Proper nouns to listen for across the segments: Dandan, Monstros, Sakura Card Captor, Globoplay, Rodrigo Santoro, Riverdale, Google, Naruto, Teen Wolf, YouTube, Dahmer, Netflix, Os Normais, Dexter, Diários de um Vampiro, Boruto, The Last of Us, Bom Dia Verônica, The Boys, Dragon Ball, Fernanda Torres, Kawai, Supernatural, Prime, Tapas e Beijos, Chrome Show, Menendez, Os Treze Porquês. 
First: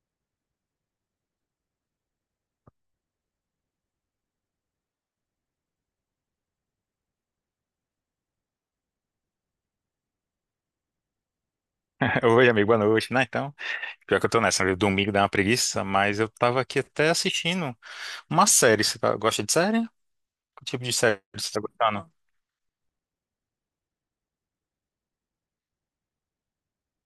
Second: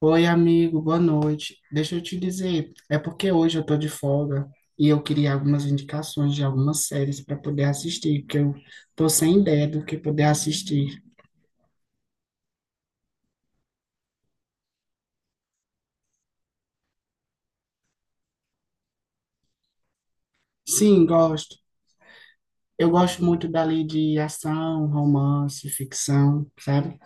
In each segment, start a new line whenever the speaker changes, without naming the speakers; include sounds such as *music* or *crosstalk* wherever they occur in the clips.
Oi, amigo, boa noite. Deixa eu te dizer, é porque hoje eu tô de folga e eu queria algumas indicações de algumas séries para poder assistir, porque eu tô sem ideia do que poder assistir.
*laughs* Oi, amigo, boa noite, né? Então, pior que eu tô nessa, né? Domingo dá uma preguiça, mas eu tava aqui até assistindo uma série. Gosta de série? Que tipo de
Sim,
série você
gosto.
tá gostando?
Eu gosto muito dali de ação, romance, ficção, sabe?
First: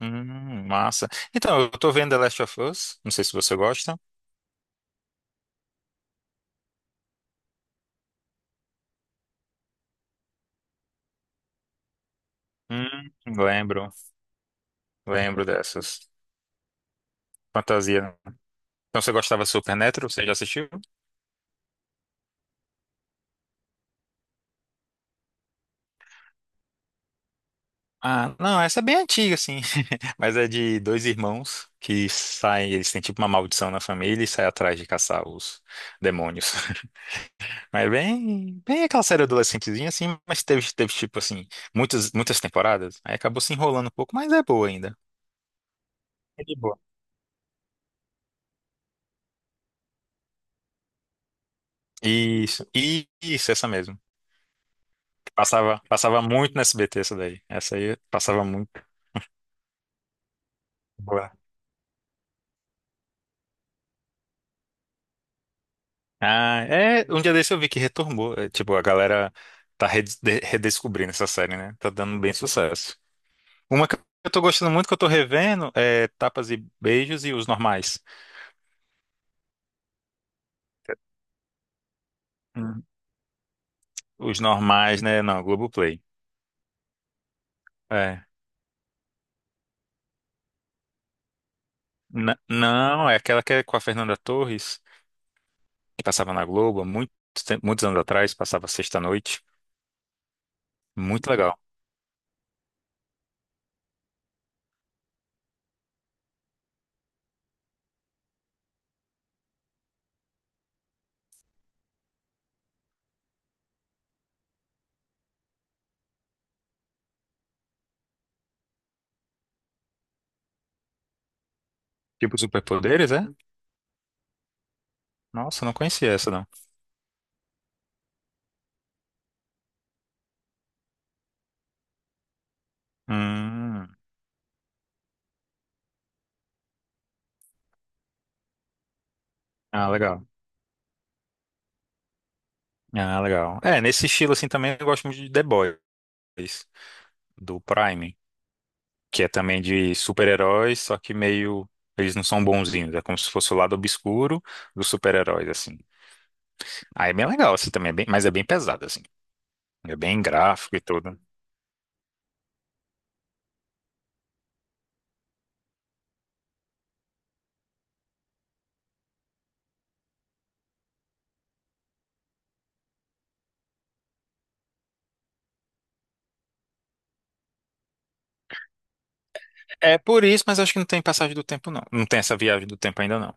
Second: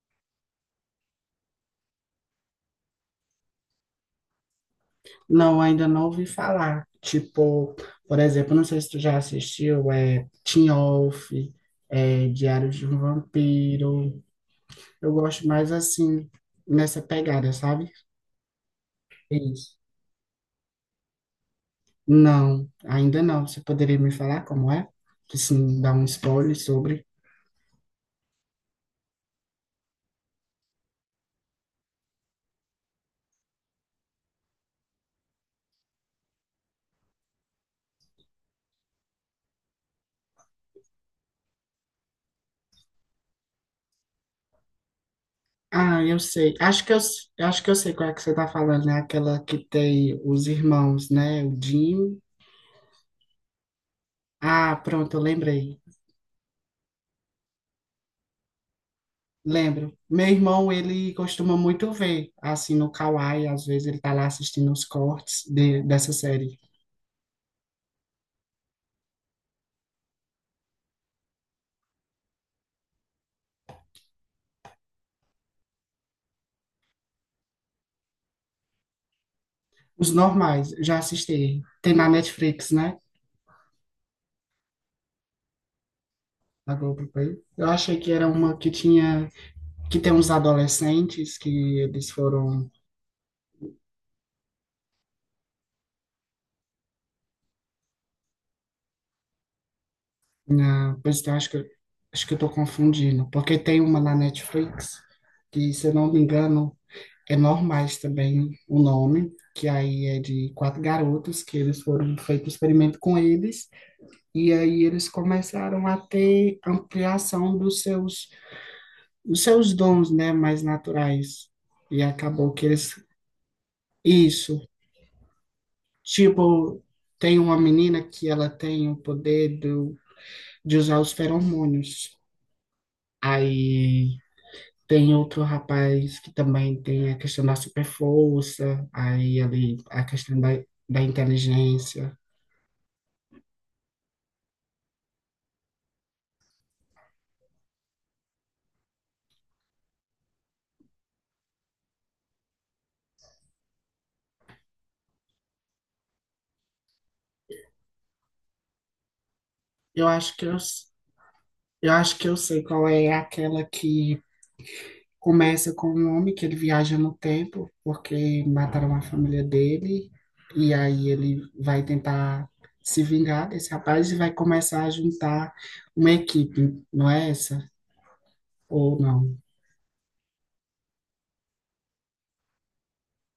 Massa. Então, eu tô vendo The Last of Us, não sei se você gosta.
Não, ainda não ouvi falar. Tipo, por exemplo, não sei se tu já assistiu, é Teen Wolf, é Diários de um
Lembro,
Vampiro. Eu
lembro
gosto mais
dessas.
assim, nessa pegada, sabe?
Fantasia. Então, você
É
gostava de
isso.
Supernatural? Você já assistiu?
Não, ainda não. Você poderia me falar como é? Que sim, dá um spoiler sobre.
Ah, não, essa é bem antiga, assim, *laughs* mas é de dois irmãos que saem, eles têm tipo uma maldição na família e saem atrás de caçar os demônios. Mas bem, bem aquela série adolescentezinha, assim, mas teve tipo assim, muitas, muitas temporadas. Aí acabou se enrolando um pouco, mas é boa ainda.
Ah, eu
É
sei.
de boa.
Acho que eu, s- Eu acho que eu sei qual é que você tá falando, né? Aquela que tem os irmãos, né? O Jim.
Isso, isso, essa mesmo.
Ah, pronto, eu
Passava,
lembrei.
passava muito no SBT essa daí. Essa aí passava muito.
Lembro. Meu irmão, ele
Boa.
costuma muito ver, assim, no Kawai, às vezes ele tá lá assistindo os cortes dessa série.
Ah, é, um dia desse eu vi que retornou. É, tipo, a galera tá redescobrindo essa série, né? Tá dando bem sucesso. Uma que eu tô gostando muito, que eu tô revendo, é Tapas e Beijos e Os Normais.
Os normais, já assisti. Tem na Netflix,
Hum.
né?
Os Normais, né? Não, Globoplay.
Na Globoplay. Eu achei que
É.
era uma que tinha que tem uns adolescentes que eles foram.
Não, é aquela que é com a Fernanda Torres, que passava na Globo há muito muitos anos atrás, passava sexta-noite.
Pois
Muito
então,
legal.
acho que eu tô confundindo, porque tem uma na Netflix que, se eu não me engano, é Normais também o nome, que aí é de quatro garotos que eles foram feito experimento com eles e aí eles começaram a ter ampliação dos seus dons, né, mais naturais. E
Tipo
acabou que eles
superpoderes, é?
isso,
Nossa, não conhecia essa, não.
tipo, tem uma menina que ela tem o poder de usar os feromônios.
Hum,
Aí tem outro rapaz que também tem a questão da super força, aí ali
ah,
a
legal.
questão da inteligência.
Ah, legal. É, nesse estilo assim também eu gosto muito de The Boys, do Prime, que é também de super-heróis, só que meio. Eles não são bonzinhos, é como se fosse o lado obscuro dos super-heróis, assim. Aí é bem legal, assim, também, é bem, mas é bem pesado, assim. É
Eu
bem
acho que eu,
gráfico e
s-
tudo.
eu acho que eu sei qual é aquela que começa com um homem que ele viaja no tempo porque mataram a família dele e aí ele vai tentar se vingar desse rapaz e vai começar a juntar uma equipe, não é essa? Ou não?
É por isso, mas acho que não tem passagem do tempo, não. Não tem essa viagem do tempo ainda, não.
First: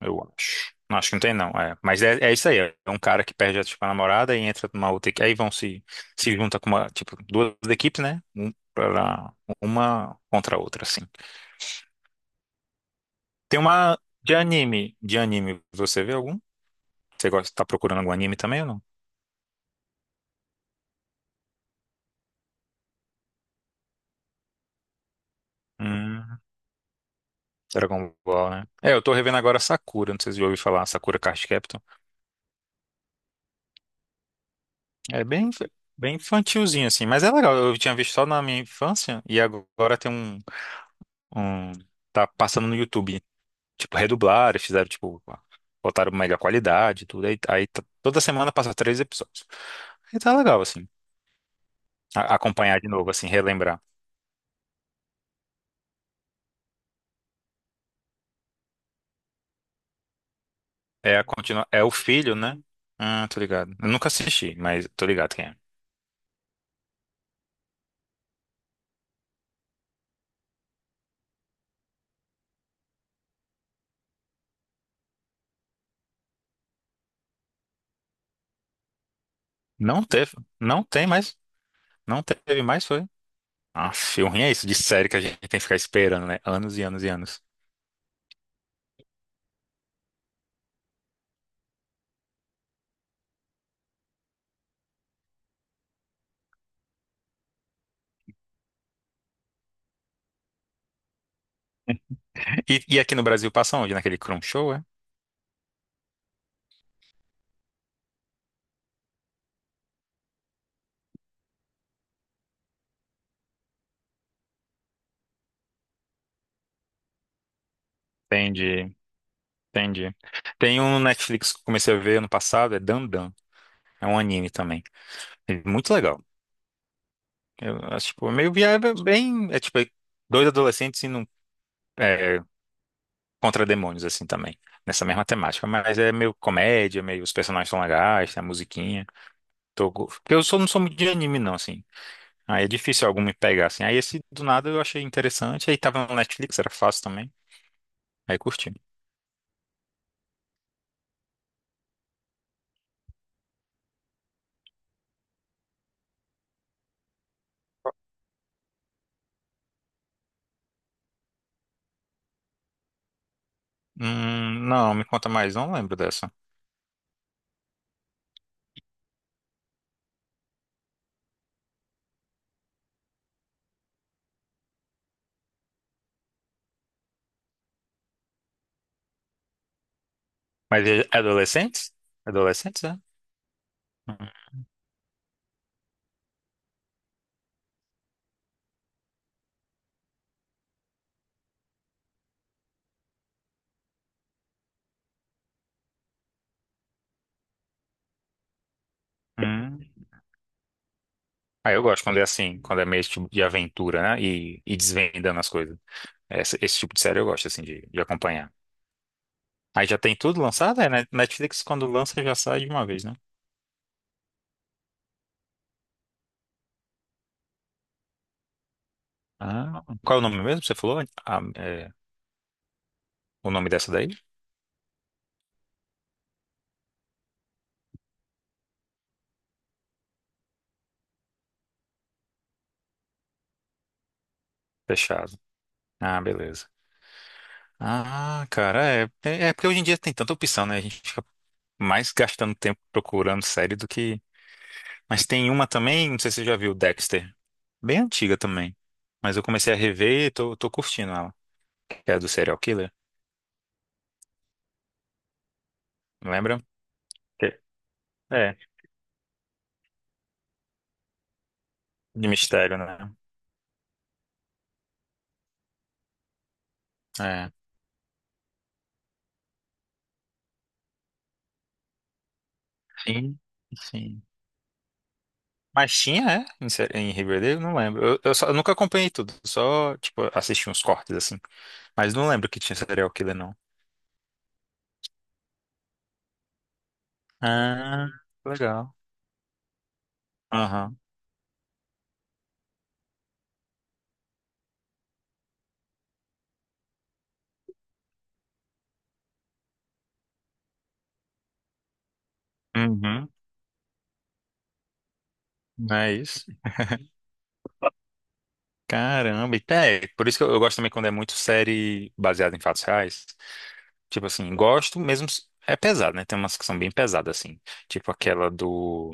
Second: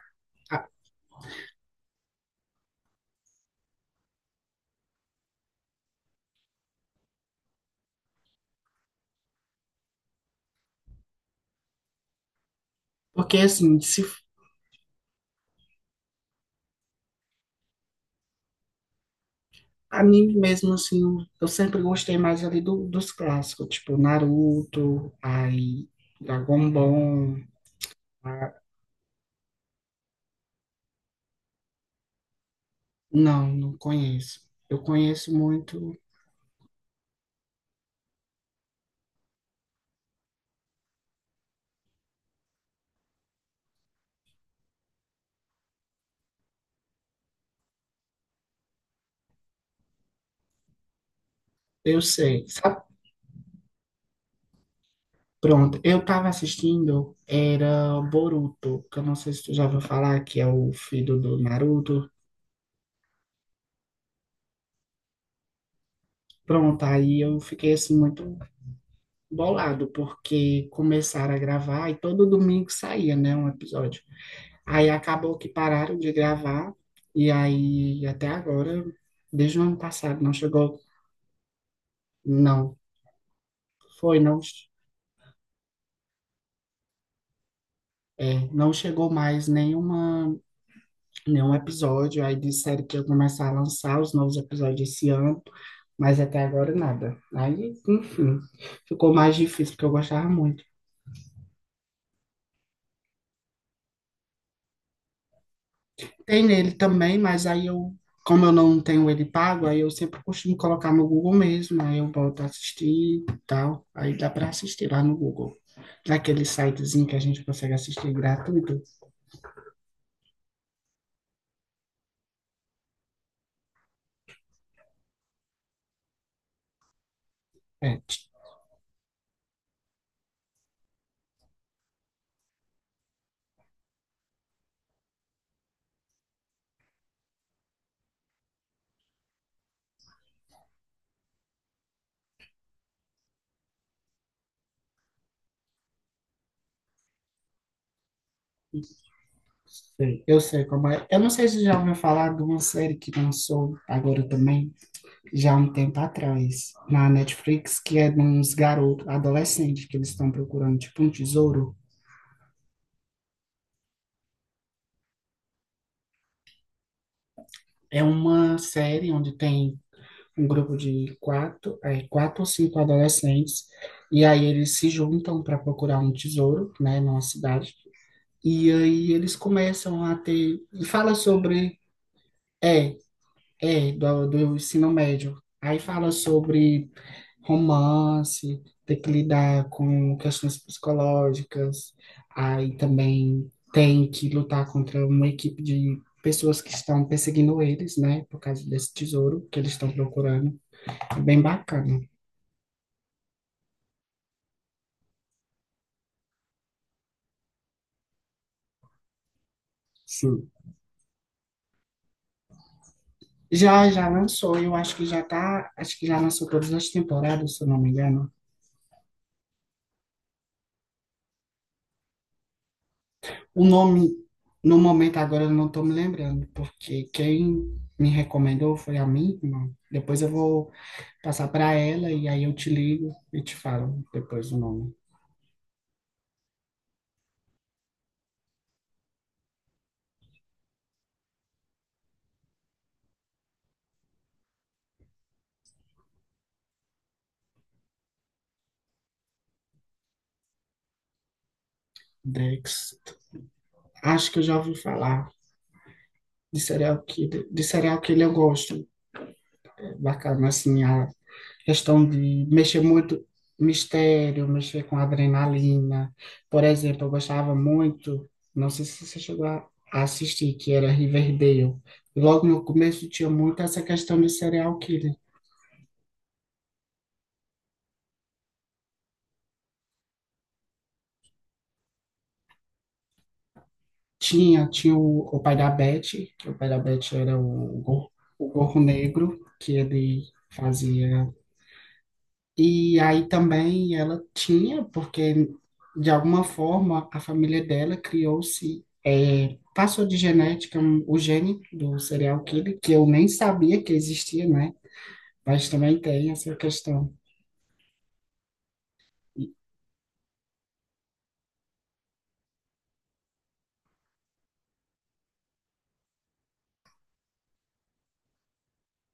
Eu
Ah.
acho. Não, acho que não tem, não. É. Mas é isso aí. É um cara que perde a, tipo, a namorada e entra numa outra equipe. Aí vão se, se junta com uma, tipo, duas equipes, né? Uma contra a outra, assim.
Porque
Tem
assim,
uma
se.
de anime. De anime, você vê algum? Você gosta, tá procurando algum anime também ou não?
Anime mesmo, assim, eu sempre gostei mais ali dos clássicos, tipo Naruto, aí
Hum,
Dragon Ball.
Dragon Ball,
a-
né? É, eu tô revendo agora Sakura. Não sei se você já ouviu falar. Sakura Card Captor.
Não, não conheço. Eu
É
conheço
bem,
muito,
bem infantilzinho, assim, mas é legal. Eu tinha visto só na minha infância e agora tem um- tá passando no YouTube. Tipo, redublaram, fizeram, tipo, botaram melhor qualidade, e tudo. Aí, toda semana passa três episódios. E tá legal, assim.
eu sei.
Acompanhar
Sabe?
de novo, assim, relembrar.
Pronto, eu tava assistindo, era Boruto, que eu não sei se tu já ouviu falar, que é o
É
filho
a
do
continua, é o
Naruto.
filho, né? Ah, tô ligado. Eu nunca assisti, mas tô ligado quem é.
Pronto, aí eu fiquei assim muito bolado, porque começaram a gravar e todo domingo saía, né, um episódio. Aí acabou que pararam de gravar, e aí até agora, desde o ano
Não
passado,
teve,
não chegou,
não tem mais, não teve
não,
mais, foi. Ah,
foi,
o
não,
ruim é isso de série que a gente tem que ficar esperando, né? Anos e anos e anos.
é, não chegou mais nenhuma, nenhum episódio. Aí disseram que ia começar a lançar os novos episódios esse ano, mas até agora nada. Aí, enfim, ficou mais difícil, porque eu gostava muito.
E aqui no Brasil passa onde? Naquele Chrome Show, é?
Tem nele também, mas aí eu, como eu não tenho ele pago, aí eu sempre costumo colocar no Google mesmo, aí eu volto a assistir e tal, aí dá para assistir lá no Google. Aquele sitezinho que a gente consegue assistir gratuito.
Entendi, entendi. Tem um Netflix que eu comecei a ver ano passado, é Dandan. É um anime também. É muito legal. Eu
É,
acho, tipo, meio viável, bem. É tipo dois adolescentes indo é, contra demônios, assim também. Nessa mesma temática. Mas é meio comédia, meio os personagens são legais, tem a musiquinha. Porque eu sou, não sou muito de anime, não, assim. Aí é difícil algum me pegar, assim. Aí esse do nada eu achei interessante. Aí tava no Netflix, era fácil também. Aí curti.
sei, eu sei como é. Eu não sei se já ouviu falar de uma série que lançou agora também, já há um tempo atrás, na Netflix, que é de uns garotos, adolescentes, que eles estão procurando, tipo, um tesouro.
Não, me conta mais, não lembro dessa.
É uma série onde tem um grupo de quatro, é, quatro ou cinco adolescentes, e aí eles se juntam para procurar um tesouro, né, numa cidade. E aí eles começam a ter.
Mas é
Fala sobre.
adolescentes? Adolescentes,
É.
é?
É, do ensino médio. Aí fala sobre romance, ter que lidar com questões psicológicas, aí também tem que lutar contra uma equipe de pessoas que estão perseguindo eles, né, por causa desse tesouro que eles
Hum.
estão procurando. É bem
Aí eu
bacana.
gosto quando é assim, quando é meio tipo de aventura, né? E desvendando as coisas. Esse tipo de série eu gosto, assim, de acompanhar. Aí já tem tudo
Sim.
lançado? É, né? Netflix quando lança já sai de uma vez, né?
Já lançou, eu acho que já tá, acho que já lançou todas as temporadas, se eu não me engano.
Ah, qual é o nome mesmo que você falou? Ah, é, o
O
nome dessa daí?
nome, no momento agora eu não estou me lembrando, porque quem me recomendou foi a minha irmã. Depois eu vou passar para ela e aí eu te ligo e te falo depois o nome.
Fechado. Ah, beleza. Ah, cara, é porque hoje em dia tem tanta opção, né? A gente fica mais gastando tempo procurando série do que. Mas tem uma também, não sei se você já viu, Dexter. Bem antiga também. Mas eu comecei a rever e tô curtindo ela. Que é do serial killer,
Dex. Acho que eu já ouvi falar de
lembra?
serial killer,
Que-
eu
É,
gosto. Bacana, assim, a questão
de
de
mistério,
mexer
né?
muito mistério, mexer com adrenalina. Por exemplo, eu
É.
gostava muito, não sei se você chegou a assistir, que era Riverdale. Logo no começo tinha
Sim,
muito essa questão
sim.
de serial killer.
Mas tinha, é? Em Riverdale, não lembro. Eu nunca acompanhei tudo, só, tipo, assisti uns cortes assim. Mas não lembro que tinha serial killer, não.
Tinha, tinha o pai da Beth, que o pai da Beth era o,
Ah,
o gorro
legal.
negro, que ele fazia. E aí também ela tinha, porque de alguma forma a família dela criou-se, passou de genética o gene do serial killer, que eu nem
Uhum,
sabia que existia, né? Mas também
é
tem
isso.
essa questão.
Caramba, e até, por isso que eu gosto também quando é muito série baseada em fatos reais. Tipo assim, gosto mesmo. É pesado, né? Tem umas que são bem pesadas, assim. Tipo aquela do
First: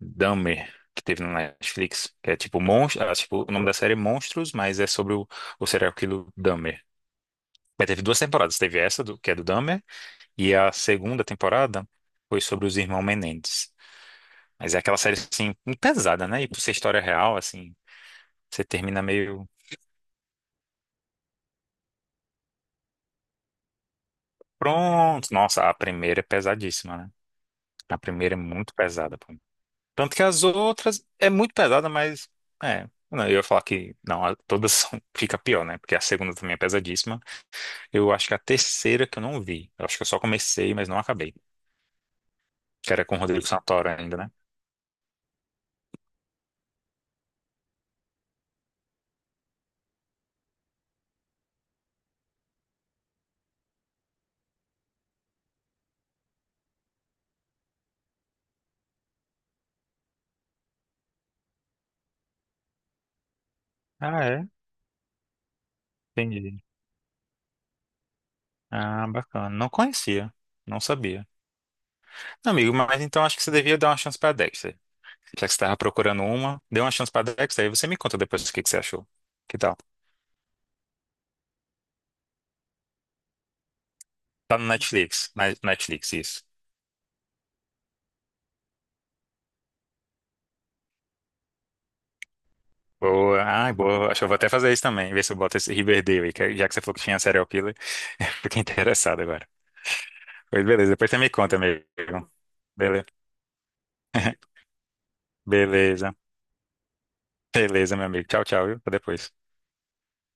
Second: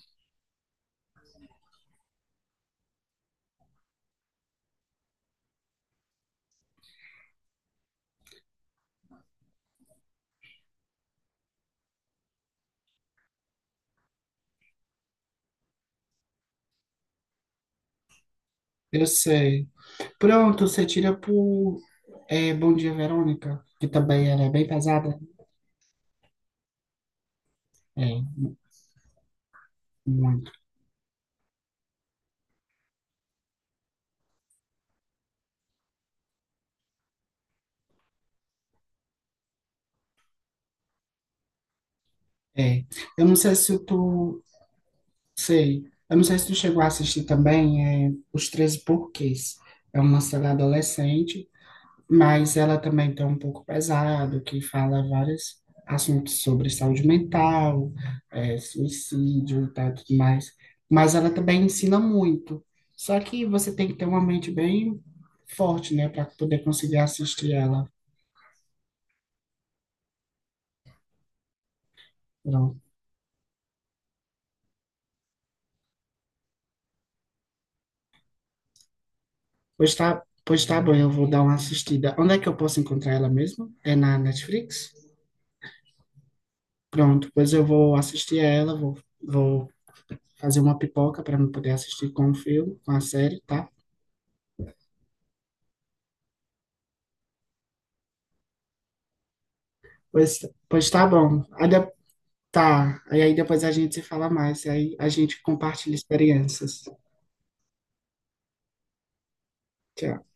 Dahmer, que teve no Netflix, que é tipo monstro. Ah, tipo, o nome da série é Monstros, mas é sobre o serial killer Dahmer. Mas teve duas temporadas. Teve essa, do, que é do Dahmer, e a segunda temporada foi sobre os irmãos Menendez. Mas é aquela série, assim, pesada, né? E por ser história real, assim, você termina
Eu
meio.
sei. Pronto, você tira por Bom Dia Verônica, que também ela é bem pesada.
Pronto. Nossa, a primeira é pesadíssima, né? A
É,
primeira é
mu-
muito pesada, pô. Tanto que as
muito.
outras é muito pesada, mas é. Não, eu ia falar que não, todas são, *laughs* fica pior, né? Porque a segunda também é pesadíssima. Eu acho que a terceira que eu não vi. Eu acho que eu só comecei, mas não acabei.
É.
Que era com o
Eu não
Rodrigo
sei se
Santoro ainda, né?
tu. Sei. Eu não sei se tu chegou a assistir também, é, Os Treze Porquês. É uma série adolescente, mas ela também tem um pouco pesado, que fala vários assuntos sobre saúde mental, é, suicídio e tal, tudo mais. Mas ela também ensina muito. Só que você tem que ter
Ah,
uma
é?
mente bem forte, né, para poder
Entendi.
conseguir assistir ela.
Ah, bacana. Não conhecia. Não sabia. Não, amigo,
Pronto.
mas então acho que você devia dar uma chance pra Dexter. Já que você estava procurando uma, dê uma chance pra Dexter, aí você me conta depois o que que você achou. Que tal?
Pois tá bom, eu vou dar uma assistida. Onde é que eu posso encontrar ela mesmo? É na
Tá no
Netflix?
Netflix. Netflix, isso.
Pronto, pois eu vou assistir a ela, vou fazer uma pipoca para eu poder assistir com o filme, com a série,
Boa.
tá?
Ai, boa. Acho que eu vou até fazer isso também. Ver se eu boto esse Riverdale aí. Já que você falou que tinha serial killer, *laughs* eu fiquei interessado agora.
Pois,
Pois
pois
beleza,
tá
depois você me
bom.
conta, amigo.
Tá.
Beleza.
E aí depois a gente se fala
*laughs*
mais, aí a gente compartilha
Beleza.
experiências.
Beleza, meu amigo. Tchau, tchau, viu? Até depois.
Tchau.